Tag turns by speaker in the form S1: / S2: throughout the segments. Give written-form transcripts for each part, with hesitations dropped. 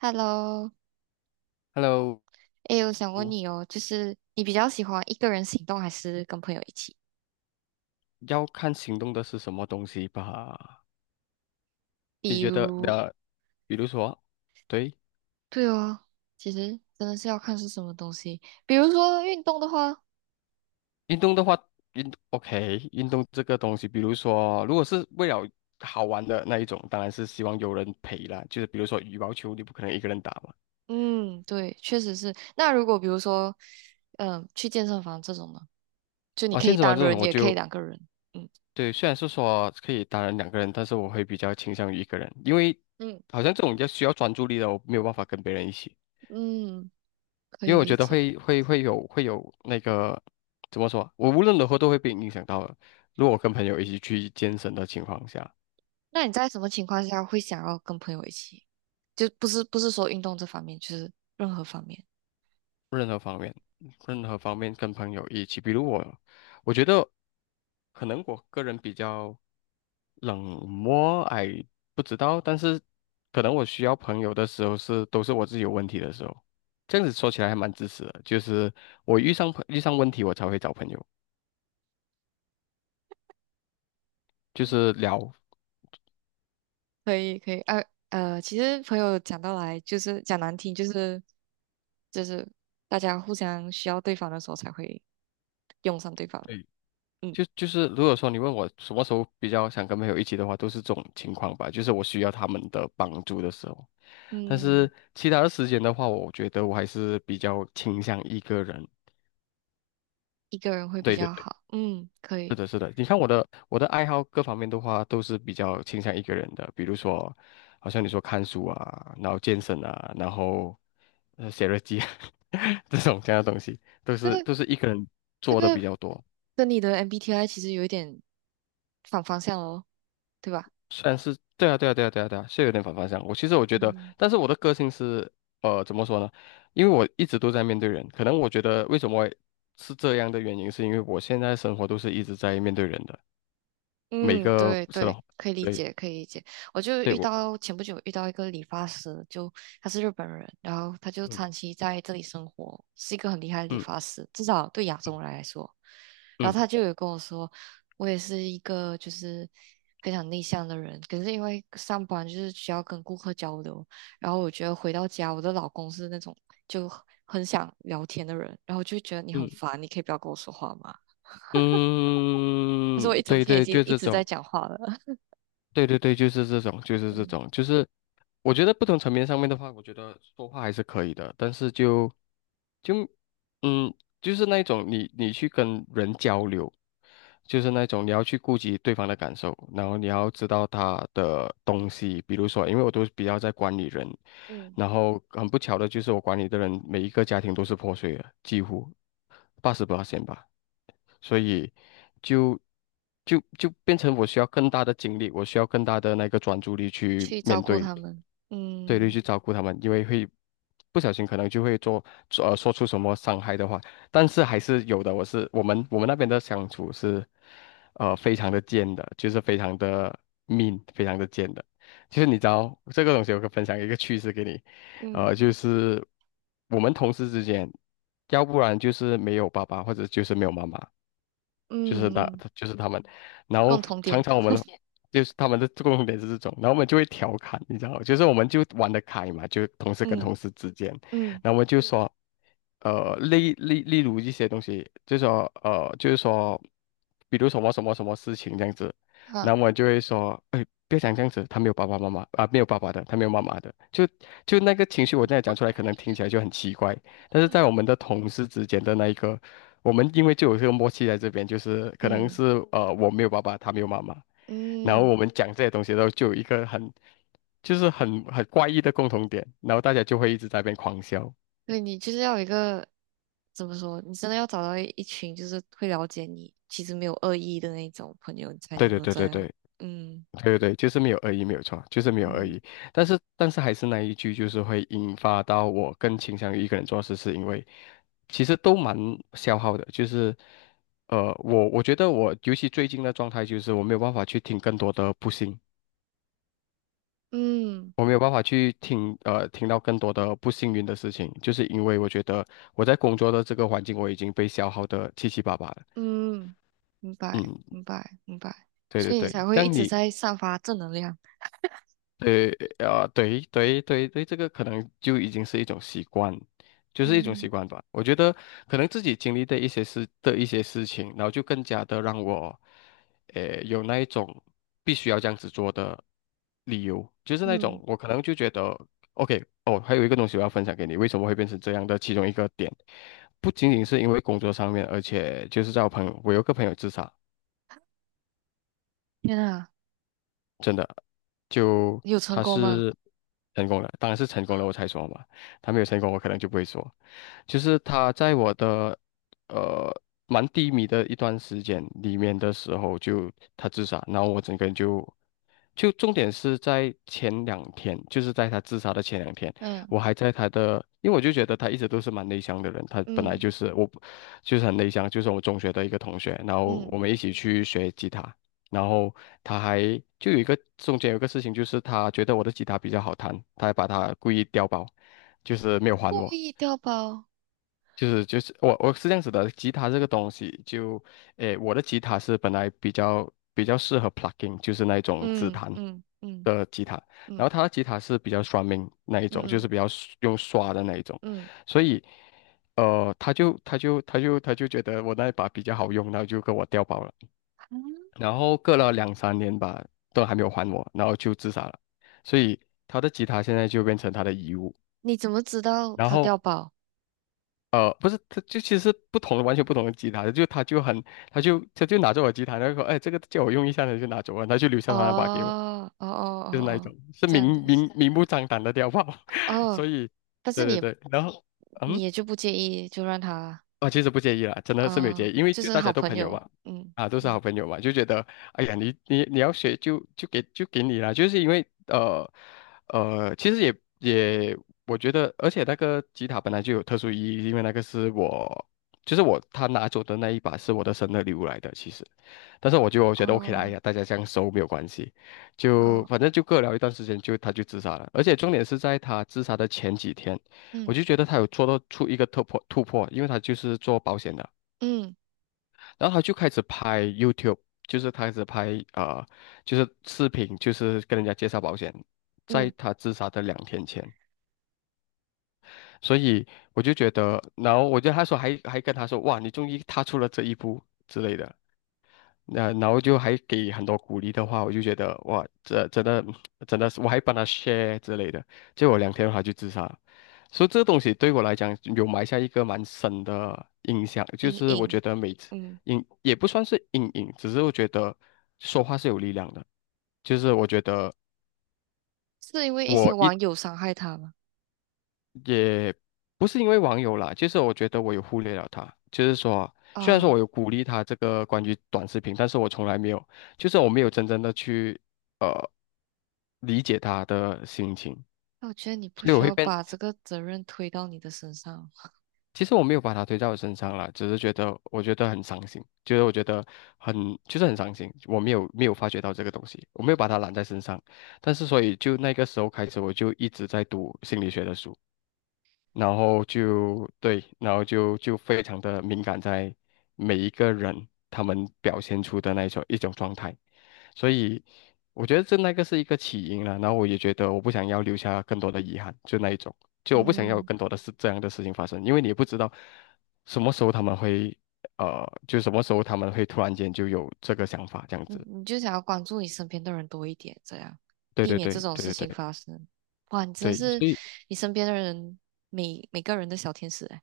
S1: Hello，
S2: Hello,
S1: 诶，我想问你哦，就是你比较喜欢一个人行动还是跟朋友一起？
S2: 要看行动的是什么东西吧？你
S1: 比
S2: 觉得
S1: 如，
S2: 比如说，对，
S1: 对哦，其实真的是要看是什么东西。比如说运动的话，
S2: 运动的话，运 OK,运动这个东西，比如说，如果是为了好玩的那一种，当然是希望有人陪啦。就是比如说羽毛球，你不可能一个人打嘛。
S1: 嗯，对，确实是。那如果比如说，去健身房这种呢，就你
S2: 啊，
S1: 可
S2: 健
S1: 以
S2: 身房
S1: 单
S2: 这种
S1: 人，
S2: 我
S1: 也可以
S2: 就
S1: 两个人。嗯
S2: 对，虽然是说可以当然两个人，但是我会比较倾向于一个人，因为
S1: 嗯
S2: 好像这种要需要专注力的，我没有办法跟别人一起。
S1: 嗯，可
S2: 因
S1: 以
S2: 为我
S1: 理
S2: 觉得
S1: 解。
S2: 会有那个怎么说，我无论如何都会被影响到的。如果我跟朋友一起去健身的情况下，
S1: 那你在什么情况下会想要跟朋友一起？就不是说运动这方面，就是任何方面。
S2: 任何方面，任何方面跟朋友一起，比如我，我觉得可能我个人比较冷漠，哎，不知道，但是可能我需要朋友的时候是都是我自己有问题的时候，这样子说起来还蛮自私的，就是我遇上问题我才会找朋友，就是聊。
S1: 可以可以，呃，呃，其实朋友讲到来就是讲难听，就是大家互相需要对方的时候才会用上对方嘛。嗯
S2: 就是如果说你问我什么时候比较想跟朋友一起的话，都是这种情况吧，就是我需要他们的帮助的时候。但
S1: 嗯，
S2: 是其他的时间的话，我觉得我还是比较倾向一个人。
S1: 一个人会比
S2: 对对
S1: 较
S2: 对，
S1: 好。嗯，可
S2: 是
S1: 以。
S2: 的，是的。你看我的爱好各方面的话，都是比较倾向一个人的。比如说，好像你说看书啊，然后健身啊，然后写日记啊 这种这样的东西，都
S1: 这
S2: 是
S1: 个
S2: 都是一个人
S1: 这
S2: 做的比
S1: 个
S2: 较多。
S1: 跟你的 MBTI 其实有一点反方向哦，对吧？
S2: 算是对啊，对啊，对啊，对啊，对啊，是有点反方向。我其实我觉得，
S1: 嗯。
S2: 但是我的个性是，呃，怎么说呢？因为我一直都在面对人，可能我觉得为什么会是这样的原因，是因为我现在生活都是一直在面对人的，每
S1: 嗯，
S2: 个
S1: 对
S2: 是
S1: 对，
S2: 的，
S1: 可以理
S2: 对，
S1: 解，可以理解。我就
S2: 对
S1: 遇
S2: 我，
S1: 到前不久遇到一个理发师，就他是日本人，然后他就
S2: 嗯
S1: 长期在这里生活，是一个很厉害的理
S2: 嗯
S1: 发师，至少对亚洲人来说。然
S2: 嗯
S1: 后他就有跟我说，我也是一个就是非常内向的人，可是因为上班就是需要跟顾客交流，然后我觉得回到家，我的老公是那种就很想聊天的人，然后就觉得你很
S2: 嗯
S1: 烦，你可以不要跟我说话吗？他说
S2: 嗯，
S1: 我一整
S2: 对
S1: 天已
S2: 对，
S1: 经
S2: 就
S1: 一
S2: 这
S1: 直在
S2: 种，
S1: 讲话了。
S2: 对对对，就是这种，就是这种，就是我觉得不同层面上面的话，我觉得说话还是可以的，但是就。就嗯，就是那种你你去跟人交流，就是那种你要去顾及对方的感受，然后你要知道他的东西，比如说，因为我都比较在管理人，
S1: 嗯
S2: 然后很不巧的就是我管理的人每一个家庭都是破碎的，几乎八十八线吧。所以就就变成我需要更大的精力，我需要更大的那个专注力去
S1: 去照
S2: 面
S1: 顾
S2: 对，
S1: 他们。
S2: 对，对，
S1: 嗯
S2: 去照顾他们，因为会不小心可能就会做做呃说出什么伤害的话，但是还是有的。我们那边的相处是非常的贱的，就是非常的 mean,非常的贱的。就是你知道这个东西，我可以分享一个趣事给你。
S1: 嗯
S2: 就是我们同事之间，要不然就是没有爸爸，或者就是没有妈妈，就是
S1: 嗯
S2: 他，
S1: 嗯
S2: 就是他们，然
S1: 共
S2: 后
S1: 同
S2: 常
S1: 点
S2: 常我们就是他们的 共点是这种，然后我们就会调侃，你知道吗，就是我们就玩得开嘛，就同事跟
S1: 嗯
S2: 同事之间，
S1: 嗯
S2: 然后我们就说，例如一些东西，就说就是说，比如什么什么什么事情这样子，
S1: 好。
S2: 然后我就会说，哎，不要讲这样子，他没有爸爸妈妈啊，没有爸爸的，他没有妈妈的，就那个情绪，我现在讲出来可能听起来就很奇怪，但是在我们的同事之间的那一个，我们因为就有这个默契在这边，就是可能
S1: 嗯
S2: 是我没有爸爸，他没有妈妈，然后
S1: 嗯
S2: 我们讲这些东西的时候，就有一个很就是很怪异的共同点，然后大家就会一直在那边狂笑。
S1: 对你就是要有一个怎么说，你真的要找到一群就是会了解你，其实没有恶意的那种朋友，你才
S2: 对
S1: 能
S2: 对
S1: 够
S2: 对
S1: 这
S2: 对对。
S1: 样。嗯，
S2: 对对对，就是没有恶意，没有错，就是没有恶
S1: 嗯
S2: 意。但是，但是还是那一句，就是会引发到我更倾向于一个人做事，是因为其实都蛮消耗的。就是，我觉得我尤其最近的状态，就是我没有办法去听更多的不幸，
S1: 嗯
S2: 我没有办法去听听到更多的不幸运的事情，就是因为我觉得我在工作的这个环境，我已经被消耗的七七八八了。
S1: 嗯明白，
S2: 嗯，
S1: 明白，明白。
S2: 对对
S1: 所以你才
S2: 对。这
S1: 会一
S2: 样
S1: 直
S2: 你
S1: 在散发正能量。
S2: 对，啊，对对对对，这个可能就已经是一种习惯，就是一种
S1: 嗯
S2: 习惯吧。我觉得可能自己经历的一些事情，然后就更加的让我，呃，有那一种必须要这样子做的理由，就是那
S1: 嗯
S2: 种我可能就觉得，OK,哦，还有一个东西我要分享给你，为什么会变成这样的其中一个点，不仅仅是因为工作上面，而且就是在我朋友，我有个朋友自杀。
S1: 天啊，
S2: 就
S1: 你有成
S2: 他
S1: 功吗？
S2: 是成功了，当然是成功了我才说嘛，他没有成功我可能就不会说。就是他在我的呃蛮低迷的一段时间里面的时候就，他自杀，然后我整个人就就重点是在前两天，就是在他自杀的前两天，
S1: 嗯。
S2: 我还在他的，因为我就觉得他一直都是蛮内向的人，他本来
S1: 嗯
S2: 就是我，就是很内向，就是我中学的一个同学，然后
S1: 嗯。
S2: 我们一起去学吉他，然后他还就有一个中间有一个事情，就是他觉得我的吉他比较好弹，他还把它故意调包，就是没有还
S1: 故
S2: 我。
S1: 意掉包，
S2: 就是我是这样子的，吉他这个东西就，诶，我的吉他是本来比较适合 plucking,就是那种指
S1: 嗯
S2: 弹，
S1: 嗯嗯
S2: 的吉他，
S1: 嗯
S2: 然后他的吉他是比较刷命那一种，就
S1: 嗯
S2: 是比较刷用刷的那一种，
S1: 嗯，
S2: 所以，他就觉得我那一把比较好用，然后就跟我调包了，
S1: 啊
S2: 然后隔了两三年吧，都还没有还我，然后就自杀了，所以他的吉他现在就变成他的遗物，
S1: 你怎么知道
S2: 然
S1: 他
S2: 后。
S1: 掉包？
S2: 呃，不是，他就其实不同的，完全不同的吉他，就他就很，他就拿着我吉他，然后说，哎，这个借我用一下他就拿走了，他就留下
S1: 哦
S2: 他那把给我。
S1: 哦哦
S2: 就
S1: 哦
S2: 是那一种，
S1: 哦，
S2: 是
S1: 这样的意思。
S2: 明目张胆的碉堡，
S1: 哦，
S2: 所以，
S1: 但
S2: 对
S1: 是你
S2: 对
S1: 也
S2: 对，然后，嗯，
S1: 你也就不介意，就让他
S2: 我其实不介意啦，真的是没有
S1: 啊、哦
S2: 介意，因为
S1: 就
S2: 就
S1: 是
S2: 大
S1: 好
S2: 家都
S1: 朋
S2: 朋友
S1: 友。
S2: 嘛，
S1: 嗯
S2: 啊，都是
S1: 嗯，
S2: 好朋友嘛，就觉得，哎呀，你要学就就给你啦，就是因为其实也也，我觉得，而且那个吉他本来就有特殊意义，因为那个是我，就是我他拿走的那一把是我的生日礼物来的，其实。但是我就觉得 OK 啦，哎
S1: 哦
S2: 呀，大家这样熟没有关系，就
S1: 哦，
S2: 反正就各聊一段时间就他就自杀了，而且重点是在他自杀的前几天，我
S1: 嗯
S2: 就觉得他有做到出一个突破，因为他就是做保险的，
S1: 嗯
S2: 然后他就开始拍 YouTube，就是他开始拍就是视频，就是跟人家介绍保险，在
S1: 嗯，
S2: 他自杀的两天前，所以我就觉得，然后我觉得他说还跟他说哇，你终于踏出了这一步之类的，然后就还给很多鼓励的话，我就觉得哇，这真的是，我还帮他 share 之类的，结果两天后他就自杀了。所以这个东西对我来讲有埋下一个蛮深的印象，就
S1: 隐
S2: 是我
S1: 隐，
S2: 觉得每次
S1: 嗯，
S2: 也不算是阴影，只是我觉得说话是有力量的，就是我觉得。
S1: 是因为一些
S2: 我一。
S1: 网友伤害他吗？
S2: 也不是因为网友啦，就是我觉得我有忽略了他，就是说，虽然说
S1: 啊、
S2: 我有鼓励他这个关于短视频，但是我从来没有，就是我没有真正的去呃理解他的心情，
S1: 那我觉得你不
S2: 所以我
S1: 需
S2: 会
S1: 要
S2: 变，
S1: 把这个责任推到你的身上。
S2: 其实我没有把他推到我身上啦，只是觉得我觉得很伤心，就是我觉得很就是很伤心，我没有发觉到这个东西，我没有把他揽在身上，但是所以就那个时候开始，我就一直在读心理学的书。然后就对，然后就非常的敏感在每一个人他们表现出的那一种状态，所以我觉得这那个是一个起因了，然后我也觉得我不想要留下更多的遗憾，就那一种，就我不想要有
S1: 嗯。
S2: 更多的事这样的事情发生，因为你也不知道什么时候他们会就什么时候他们会突然间就有这个想法这样子，
S1: 你就想要关注你身边的人多一点，这样
S2: 对
S1: 避
S2: 对
S1: 免这
S2: 对
S1: 种事
S2: 对对
S1: 情
S2: 对
S1: 发生。哇，你真的
S2: 对，
S1: 是
S2: 所以。
S1: 你身边的人每个人的小天使哎，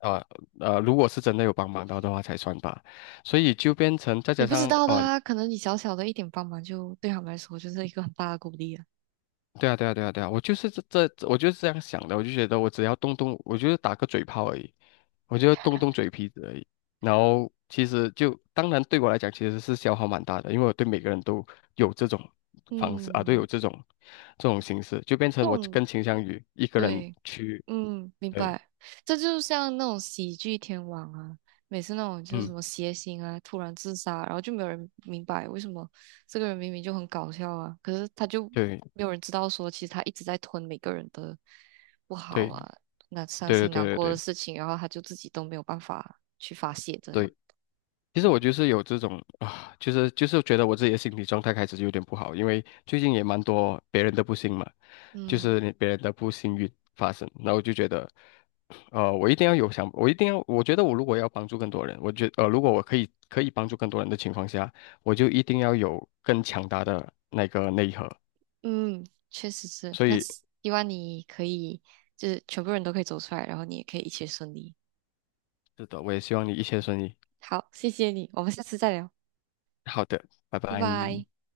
S2: 呃如果是真的有帮忙到的话才算吧，所以就变成再
S1: 你
S2: 加
S1: 不知
S2: 上
S1: 道的啊，可能你小小的一点帮忙就对他们来说就是一个很大的鼓励啊。
S2: 对啊对啊对啊对啊，我就是这，我就是这样想的，我就觉得我只要动动，我就是打个嘴炮而已，我就动动嘴皮子而已，然后其实就当然对我来讲其实是消耗蛮大的，因为我对每个人都有这种方式啊，都有
S1: 嗯，
S2: 这种这种形式，就变
S1: 这
S2: 成我
S1: 种
S2: 更倾向于一个人
S1: 对。
S2: 去，
S1: 嗯，明
S2: 对，
S1: 白。这就像那种喜剧天王啊，每次那种就是什
S2: 嗯，
S1: 么谐星啊，突然自杀，然后就没有人明白为什么这个人明明就很搞笑啊，可是他就
S2: 对
S1: 没有人知道说，其实他一直在吞每个人的不好
S2: 对
S1: 啊，那伤
S2: 对对对
S1: 心难
S2: 对
S1: 过的
S2: 对。
S1: 事情，然后他就自己都没有办法去发泄，这样。
S2: 对其实
S1: 嗯
S2: 我就是有这种啊，就是觉得我自己的心理状态开始就有点不好，因为最近也蛮多别人的不幸嘛，就
S1: 嗯，
S2: 是你别人的不幸运发生，然后我就觉得，我一定要有想，我一定要，我觉得我如果要帮助更多人，如果我可以帮助更多人的情况下，我就一定要有更强大的那个内核，
S1: 嗯确实是。
S2: 所
S1: 那
S2: 以
S1: 希望你可以，就是全部人都可以走出来，然后你也可以一切顺利。
S2: 是的，我也希望你一切顺利。
S1: 好，谢谢你，我们下次再聊，
S2: 好的，拜
S1: 拜
S2: 拜。
S1: 拜。